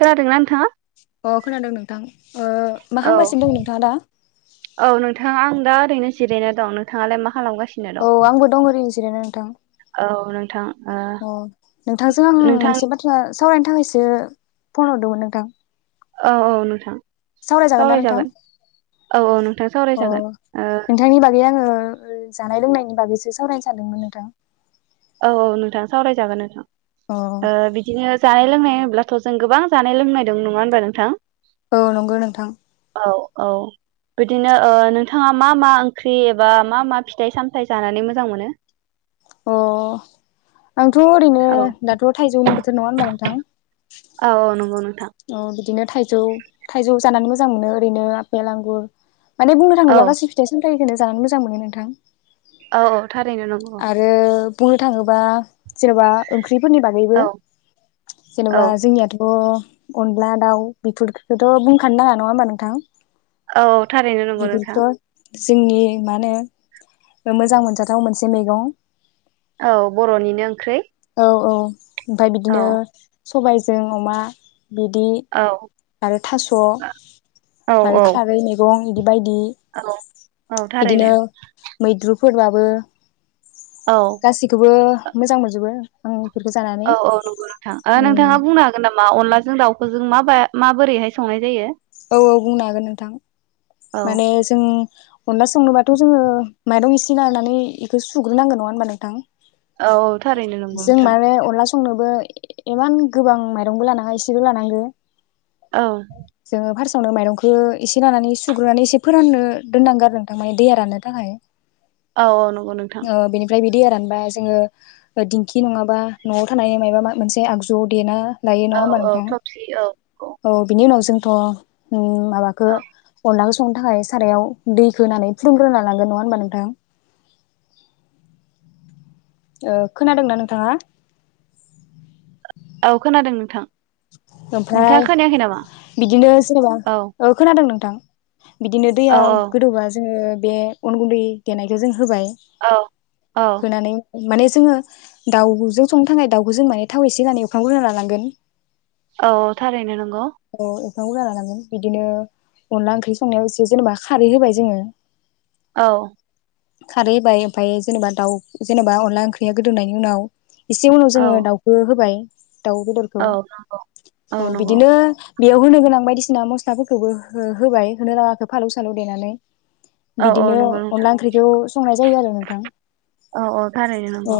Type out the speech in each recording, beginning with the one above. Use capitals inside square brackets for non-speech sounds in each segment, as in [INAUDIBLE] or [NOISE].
खोनादोंना नोंथाङा अ खोनादों नोंथां ओ मा औ खालाम गासिनो दं नोंथाङा दा औ नोंथां आं दा ओरैनो जिराय दं नोंथाङालाय मा खालामगास औ आंबो दं ओरैनो जिरायना नोंथां औ नोंथां ओ औ नोंथांजों आं नोंथां मोनसे बाथ्रा सावरायनो थाखायसो फन हरदोंमोन नोंथां औ औ नोंथां सावरायजागोन दा नोंथां औ औ नोंथां अ सावरायजागोन ओ नोंथांनि बागै आङो ओ ओ जानाय लोंनायनि बागैसो सावरायनो सानदोंमोन नोंथां औ औ नोंथां सावरायजागोन नोंथां अ ओ बिदिनो जा लोंनाय होनोबथ' जों गोबां जानाय लोंनाय दं नङा होनबा नोंथां औ नंगौ नोंथां औ औ बिदिनो नोंथाङा मा मा ओंख्रि एबा मा मा फिथाइ सामथाइ जानानै मोजां मोनो अ आंथ' ओरैनो औ दाथ' थाइजौनि बोथोर नङा होनबा नोंथां औ औ नोंगौ नोथां अ बिदिनो थाइजौ थाइजौ जानानै मोजां मोनो ओरैनो आपेल आंगुर माने बुंनो औ थाङोब्ला गासै फिथाय साम [UNINTELLIGIBLE] जानो मोजां मोनो नोंथां औ औ थारैनो नंगौ आरो बुंनो थाङोबा जेनेबा ओंख्रि [UNINTELLIGIBLE] नि बागैबो औ जेन'बा जोंनियाथ' अनला दाउ बेफोरखौथ' बुंखानो नाङा नङा होमबा नोंथां औ थारैनो नंगौ नोंथां। बेफोरखौथ' जोंनि मा होनो मोजां मोनजाथाव मोन से मैगं औ बर'निनो ओंख्रै औ औ ओमफ्राय बिदिनो सबायजों अमा बिदि औ आरो थास' औ आरो खारै मैगं इदि बायदि औ औ थारैनो बिदिनो मैद्रु फोरबाबो औ गासिखौबो मोजां मोनजोबो औ औ औ नंगौ नोंथां ओ नोंथाङा बुंनो हागोन नामा अनलाजों दाउखौजों माबा माबोरैहाय संनाय जायो? औ औ बुंनो हागोन नोंथां औ माने जों अनला संनोबाथ' जोङो माइरं एसे लानानै एखौ सुग्रोनांगोन नङा होनबा नोंथां? औ औ थारैनो नंगौ जों नोंथां माने अनला संनोबो इमान गोबां माइरंबो लानाङा एसेल लानांगो औ जोङो फार्स्टआवनो माइरंखौ एसे लानानै सुग्रोनानै एसे फोराननो दोननांगोन आरो थारमाने दैया राननो थाखाय। औ औ नंगौ नोंथां ओ बेनिफ्राय बे दैया रानबा जोङो दिंखि नङाबा न'आव थानाय मायबा मोनसे आगजुआव देना लायो नङा औ होमबा औ नोंथां थबसि औ औ बिनि उनाव जों थ' उम माबाखो अनलाखौ सु संनो थाखाय सारायाव दैखौ होनानै फुलुंग्रोना लानांगोन नङा होनबा नोंथां। ओ खोनादोंना नोंथाङा? औ खोनादों नोंथां। नोंथाङा ओमफ्राय खोनायाखै नामा बिदिनो सोरबा औ ओ खोनादों नों थां बिदिनो औ दैया गोदौबा जोङो बे अन गुन्दै देनायखौ जों होबाय औ औ होनानै माने जोङो दाउजों संनो थाखाय दाउखौ जों माने थाव एसे होनानै एवखांग्रोना लानांगोन औ थारैनो नं औ बिफां गुरजा लानांगोन बिदिनो अनला ओंख्रि संनायाव एसे जेनेबा खारै होबाय जोङो औ खारै होबाय ओमफ्राय जेनेबा दाउ जेनेबा अनला ओंख्रिया गोदौनायनि उनाव एसे उनाव औ जोङो दाउखो होबाय दाउ बेदरखौ औ नंगौ औ बिदिनो बेयाव होनो गोनां बायदिसिना मस्लाफोरखौबो हो होबाय होनोलागाखौ फालौ सालौ देनानै औ औ बिदिनो नंगौ नोंथां अनला ओंख्रिखौ संनाय जायो आरो नोंथां औ औ थारैनो अ नंगौ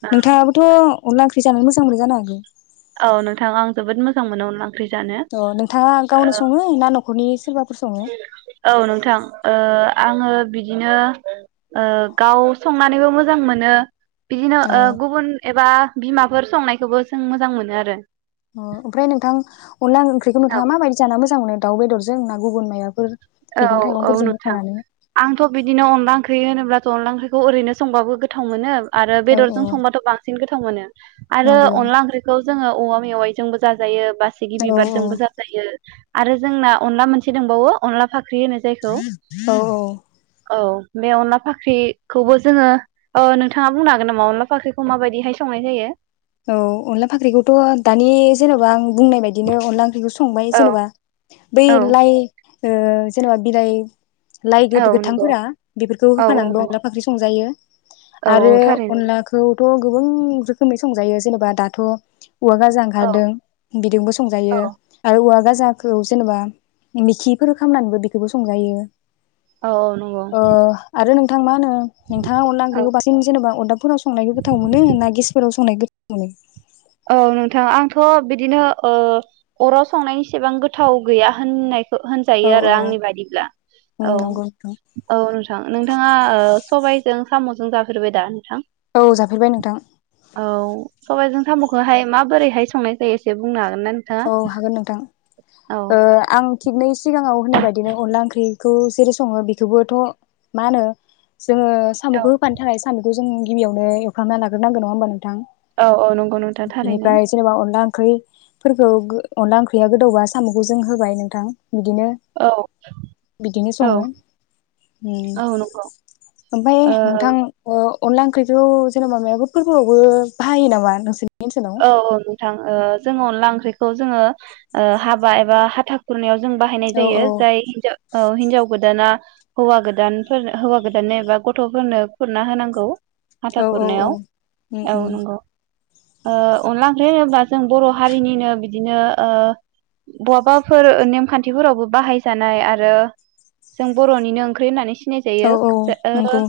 ओ नोंथाङाबोथ' अनला ओंख्रि जानो मोजां मोनो जानो हागौ औ नोंथां आं जोबोद मोजां मोनो अनला ओंख्रि जानो अ नोंथाङा गावनो सङो ना न' खरनि औ नोंथां आङो बिदिनो ओ गाव संनानैबो मोजां मोनो बिदिनो अ ओ गुबुन एबा बिमाफोर संनायखौबो जों मोजां मोनो आरो अ ओमफ्राय नोंथां अनला ओंख्रिखौ नोंथाङा माबायदि जानो मोजां मोनो? दाउ बेदरजों ना गुबुन मायबाफोर औ औ नुथां आंथ' बिदिनो अनला ओं ख्रि होनोब्लाथ' अनला ओंख्रि ओरैनो संबाबो गोथाव मोनो आरो औ औ बेदरजों संबाथ बांसिन गोथाव थाव मोनो आरो नंगौ अनला ओंख्रिखौ जोङो औवा मेवाइजोंबो जाजायो बासिगि औ औ बिबारजोंबो जाजायो आरो जोंना अनला मोनसे दोंबावो अनलाफा फाख्रि होनो जायखौ औ औ बे अनला फाख्रिखौबो जोङो ओ नोंथाङा बुंनो हागोन नामा अनला फाख्रिखौ माबायदिहाय संनाय जायो? औ अनला फाख्रिखौथ' दानि जेनबा आं बुंनाय बादिनो अनला ओं संबाय औ जेनेबा औ बेैलाय ओ जेनबा बिलाइ लाइ औ नंगौ गो-गोथांफोरा बेफोरखौ औ औ होफानानैबो नंगौ अनला फख्रि संजायो औ आरो औ थारैनो अनलाखौ थ' गोबां रोखोमनि संजायो जेननोबा दाथ' औवा गाजा औ ओंखारदों बिदोंबो औ संजायो आरो औवा गा फुजाखौ जेनेबा मेखिफोर खालामनानैबो बेखौबो संजायो औ नंगौ थां मा होनो नोंथा अनला औ ओंख्रिखौ बांसिन जेनेबा अदाफोराव संनायखौ गोथाव मोन ना गेसफोराव संनाय गोथाव मोनो औ नोंथां आंथ' बिदिनो ओ अराव संनायनि इसेबां गोथाव गैया होननाय औ हो-होनजायो आरो औ आंनि बायदिब्ला औ नंगौ नोंथां औ नोंथां नोंथाङा सबायजों साम'जों जफेरबाय दा नोंथां? औ जाफेरबाय नोंथां औ सबायजों साम'खौहाय माबोरैहाय संनाय जायो एसे बुंनो हा औ हागोन नोंथां औ ओ आं थिगनै सिगाङाव होननाय बायदिनो अनला ओंख्रिखौ जेरै सङो बेखौबोथ' मा होनो जोङो औ साम'खौ होफानो थाखाय साम'खौ जों गिबियावनो एवखां नाग्रोनांगोन नङा होनबा नों औ औ नंगौ नोंथां थारैनो [UNINTELLIGIBLE] फोरफोरखौ अनला ओंख्रिया गो-गोदौबा साम'खौ जों होबाय नोंथां बिदिनो औ बिदिनो औ सङो उम औ नंगौ ओमफ्राय ओ नोंथांखौ ओ अनदला ओंख्रिखौ जेनेबा मायाबो फोरबोआवबो बाहायो नामा नोंसोरनि ओनसोलाव औ औ नोंथां ओ जोङो अनला ओंख्रिखौ जोङो ओ हाबा एबा हाथा खुरनायाव जों बाहायनाय औ जायो औ जाय हिनजाव औ हिनजाव गोदाना हौवा गोदानफोर हौवा गोदाननो एबा गथ'फोरनो खुरना होनांगौ हाथा औ औ औ खुरनायाव उम उम औ नंगौ ओ अनला ओंख्रि होनोब्ला जों बर' हारिनिनो बिदिनो ओ बहाबाफोर नेमखान्थिफोरावबो बाहायजानाय आरो जों बर'निनो ओंख्रि होननानै औ खोनायजायो औ जा ओ नंगौ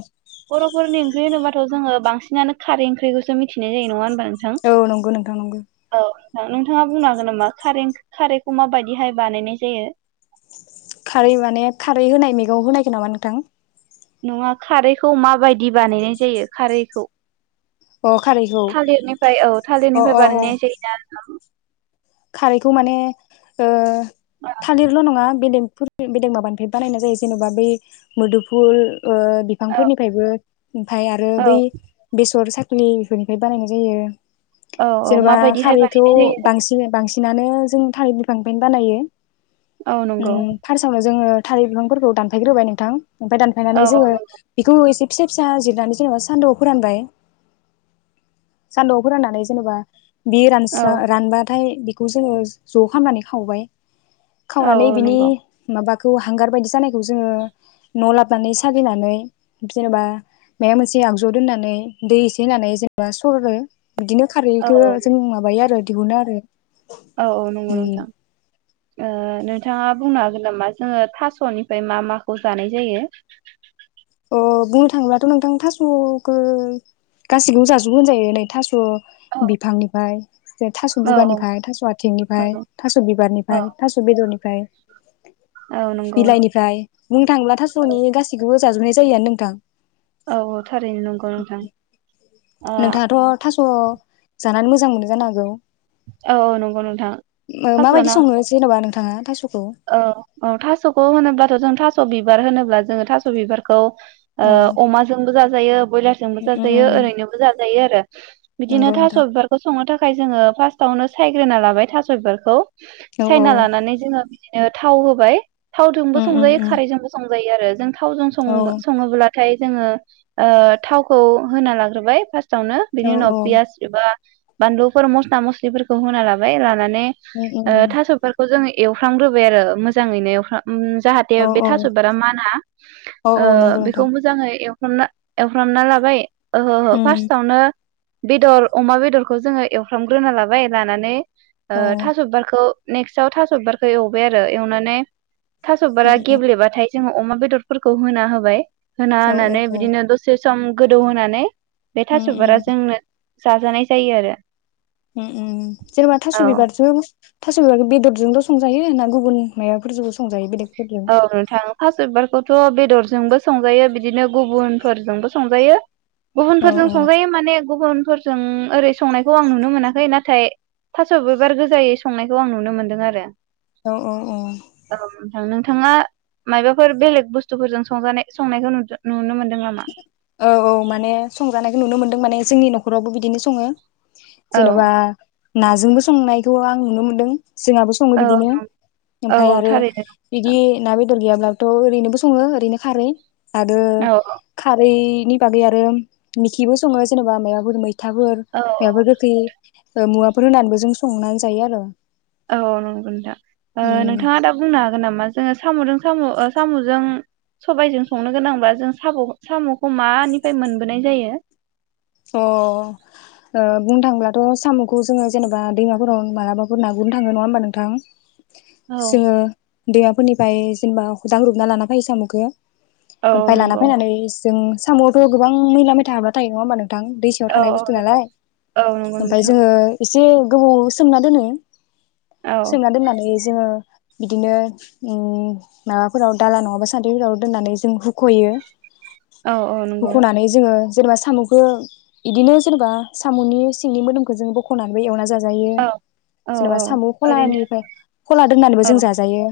बरफ फोरनि ओंख्रै होनोबाथ जोङो बांसिनानो खारै ओंख्रिखौसो मिथिनाय जायो नङा होनबा नोंथां? औ नंगौ नोंथां नंगौ औ नोंथाङा बुंनो हागोन नामा खार खारैखौ माबायदिहाय बानायनाय जायो? खारै माने खारै होनाय मैगंआव होनायखो नामा नोंथां नङा खारैखौ माबायदि बानायनाय जायो खारैखौ? अ खारैखौ थालिरनिफ्राय औ अ थालिरनिफ्राय अ औ बानायनाय जायो ना नोंथां खारैखौ माने ओ ना थालिरल' नङा बेलेग फोर बेलेग बेलेग माबानिफ्राय बानायनाय जायो जेनेबा बै मोदुफुल ओ औ बिफांफोरनिफ्रायबो ओमफाय आरो बै औ बेसर साख फुलिफोरनिफ्राय बानायनाय जायो। औ औ जेने'बा माबायदिहाय खारैखौ बानायनाय जायो बांसिन बांसिनानो जों थाल बिफांनि फाइनो बानायो। औ नंगौ फार्सआवनो जोङो थाल बिफांफोरखौ दानफायग्रोबाय नोंथां ओमफ्राय औ दानफायनानै जोङो बेखौ एसे फिसा फिसा जिरनानै जेनेबा सान्दुआव फोरानबाय सान्दुआव फोराननानै जेनेबा बियो रानस्रा औ रानबा हाय बेखौ जोङो ज' खालामनानै खावबाय औ खावनानै औ बिनि नंगौ माबा बेखौ हांगार बायदि जानायखौ जोङो न'आव लाबनानै साजलिनानै जेनेबा मायबा मोनसे आगजुआव दोननानै दै एसे होनानै जेनेबा सरो। बिदिनो औ खारैखो जों माबायो आरो दिहुनो आरो औ औ नंगौ उम नोंथां। बिथाङा बुंनो हागोन नामा जोङो थास'निफ्राय मा माखौ जानाय जायो? ओ बुंनो थाङोब्लाथ' नोंथां थास'खो गाैखौबो जाजोबो होनजायो नै थास' औ बिफांनिफ्राय जे थास' औ बुगानिफ्राय थास' आथिंनिफ्राय औ थास' औ बिबारनिफ्राय थास' बेदरनिफ्राय औ ओमफ्राय नंगौ बिलाइनिफ्राय बुंनो थांला थास'नि गासिखौबो जाजोबनाय जायोआनो नोंथां औ औ थारैनो नंगौ नोंथां स' जानानै मोजां मोनदों जानो हागौ? औ औ नंगौ नोंथां थास' माबायदि जानो संनो जेनेबा नोंथां थाङा थास' औ औ थास'खौ होनोब्ला जों थास' बिबार होनोब्ला जोङो थास' बिबारखौ ओ औ अमाजोंबो जा जायो ब्रयलारजोंबो उम जाजायो उम ओरैनोबो जाजायो आरो बिदिनो नंगौ थास' नोंथां बिबारखौ संनो थाखा थाखाय जोङो फास्ट आवनो सायग्रोना लाबाय थास' बिबारखौ औ औ सायना लानानै जोङो बिदिनो थाव होबाय थावजोंबो उम उम संजायो उम खारैजोंबो संजायो जायो आरो जों थावजों औ सं-सङोब्लाथाय जोङो ओ थावखौ होना लाग्रोबाय फार्स्ट वावनो औ बिनि उनाव औ पियास एबा बानलुफोर मस्ला मस्लिफोरखौ होना लाबाय लानानै उम बे उम थास' बिबारखौ जोङो फ्रामग्रोबाय आरो मोजाङैनो एवफ्राम ओम जाहाथे औ बे औ थास'बारा माना औ ओ औ नंगौ बेखौ नोंथां मोजाङै ना एवफ्रामना लाबाय ओहो ओहो उम फार्स्टआवनो बेदर अमा बेदरखौ जोङो एवफ्रामग्रोना लाबाय लानानै ओ औ थास' बिबारखौ नेक्स्टआव थास' बिबारखौ बेखौ एवबाय आरो एवनानै थास' बारा उम उम गेब्लेबाथाय जोङो अमा बेदरफोरखौ होना होबाय औ औ होननानै औ बिदिनो दसे सम गोदौ होनानै बे उम उम थास'फोरा जोंनो जाजानाय जायो आरो उम उम जेन'बा थास' औ बिबारजों थास' बिबारखौ बेदरजोंल' संजायो ना गुबुन माबफोरजोंबो संजायो बेलेग औ नोंथां थास'बिबारखौ बेखौथ' बेदरजोंबो संजायो बिदिनो गुबुनफोरजोंबो संजायो औ गुबुनफोरजों संजायो माने गुबुनफोरजों ओरै संनायखौ आं नुनो मोनाखै नाथाय थास' बिबार गोजायै संनायखौ आं नुनो मोन्दों आरो औ औ औ [UNINTELLIGIBLE] बिथाङा माइबाफोर बेलेग बुस्थुफोरजों संजानाय संनायखौ नुदों नुनो मोन औ औ माने संजानायखौ नुनो मोनो माने जोंनि न'खरावबो बिदिनो सङो औ जेनबा नाजोंबो संनायखौ आं नुनो मोन्दों जोंहाबो सङो औ बिदिनो ओमफ्राय औ आरो थारैनो बिदि ना बेदर बेदर गैयाब्लाबोथ' ओरैनोबो सङो ओरनो खारै आरो औ खारैनि बागै आरो मिखिबो सङो जेनेबा माइबा फोर मै खोथाफोर औ माइबाफोर गोखै ओ मुवाफोर होनानैबो जों संनानै जायो आरो औ नंगौ नोंथां ओ नोंथाङा दा बुंनो हागोन नामा जोङो साम'जों साम' साम'जों सबायजों संनो गोनांब्ला जों साम' साम'खौ मानिफ्राय मोनबोनाय जायो अ ओ बुंनो थाङब्लाथ' साम'खौ जोङो जेनेबा दैमाफोराव मोनाबाबो ना गुरनो थाङो नङा होमबा नोंथां औ जोङो दैमाफोरनिफ्राय जेनेबा [UNINTELLIGIBLE] लाना फायो साम'खौ औ ओमफाय लाना नंगौ फैनानै जों साम'आवथ' गोबां मैला मैथा हाबना थायो नङा होनबा नों थां दैसायाव औ थानाय बुस्थु नंगौ नालाय औ नंगौ ओमफाय नोंथां जोङो एसे गोबाव सोमना दोनो औ सोंना दोननानै जोङो बिदिनो ओम माबाफोराव दाला नङाबा सान्द्रिफोराव दोननानै जों हुख'यो औ औ नंगौ हुख'नानै जोङो जेनबा सामु [UNINTELLIGIBLE] इदिनो जेनेबा साम'नि सिंनि मोदोमखौ जों बख'नानैबो एवना जा जायो औ औ जेनबा औ सामु ओरैनो खलानिफ्राय खला दोननानैबो औ जों जाजायो‌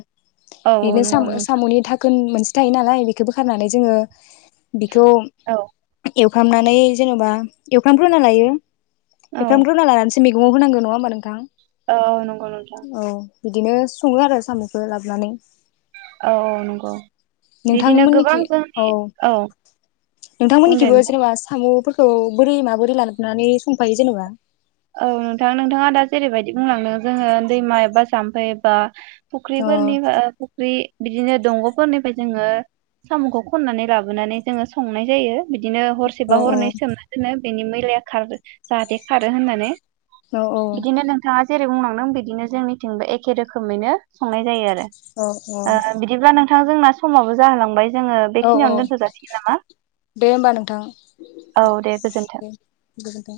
औ औ इनो नंगौ सामु नोंथां सामुनि धा खोन मोनसे थायो नालाय बेखौ बोखारनानै जोङो बिखौ औ एवखामनानै जेनेबा एवखफ्रामग्रोना लायो औ एवफ्रामग्रोना लानानैसो मेगंआव होनांगो नङा होमबा नोंथां ओ नंगौ नोंथां औ बिदिनो सङो आरो साम'खौ लाबोनानै औ औ नंगौ बिदिनो गोबां जोंनि औ बुंदे नोंथां थ बोरै माबोरै लाोनानानै संफायो जेनेबा औ नोंथां नोंथाङा दा जेरैबायदि बुंलांदों जोङो दैमा एबा जाम्फै एबा अ फुख्रिफोरनि फुख्रि बिदिनो दंग'फोरनिफ्राय जोङो साम'खौ खननानै लाबोनानै जोङो संनाय जायो बिदिनो औ हरसेबा औ हरनै सोमना दोनो बेनि मैलाया खार जाहाथे खारो होनना औ औ बिदिनो नोंथाङा जे बुंलांदों बिदिनो जोंनिथिंबो एखे रोखोमैनो संनाय जायो आरो औ ओ बिदिब्ला नों बिथांजोंना समाबो जाहोलांबाय। जोङो औ औ बेखिनियावनो दोनथ' जाासिगोन नामा दे होमबा नोंथां औ दे गोजोन्थों दे गोजोनथों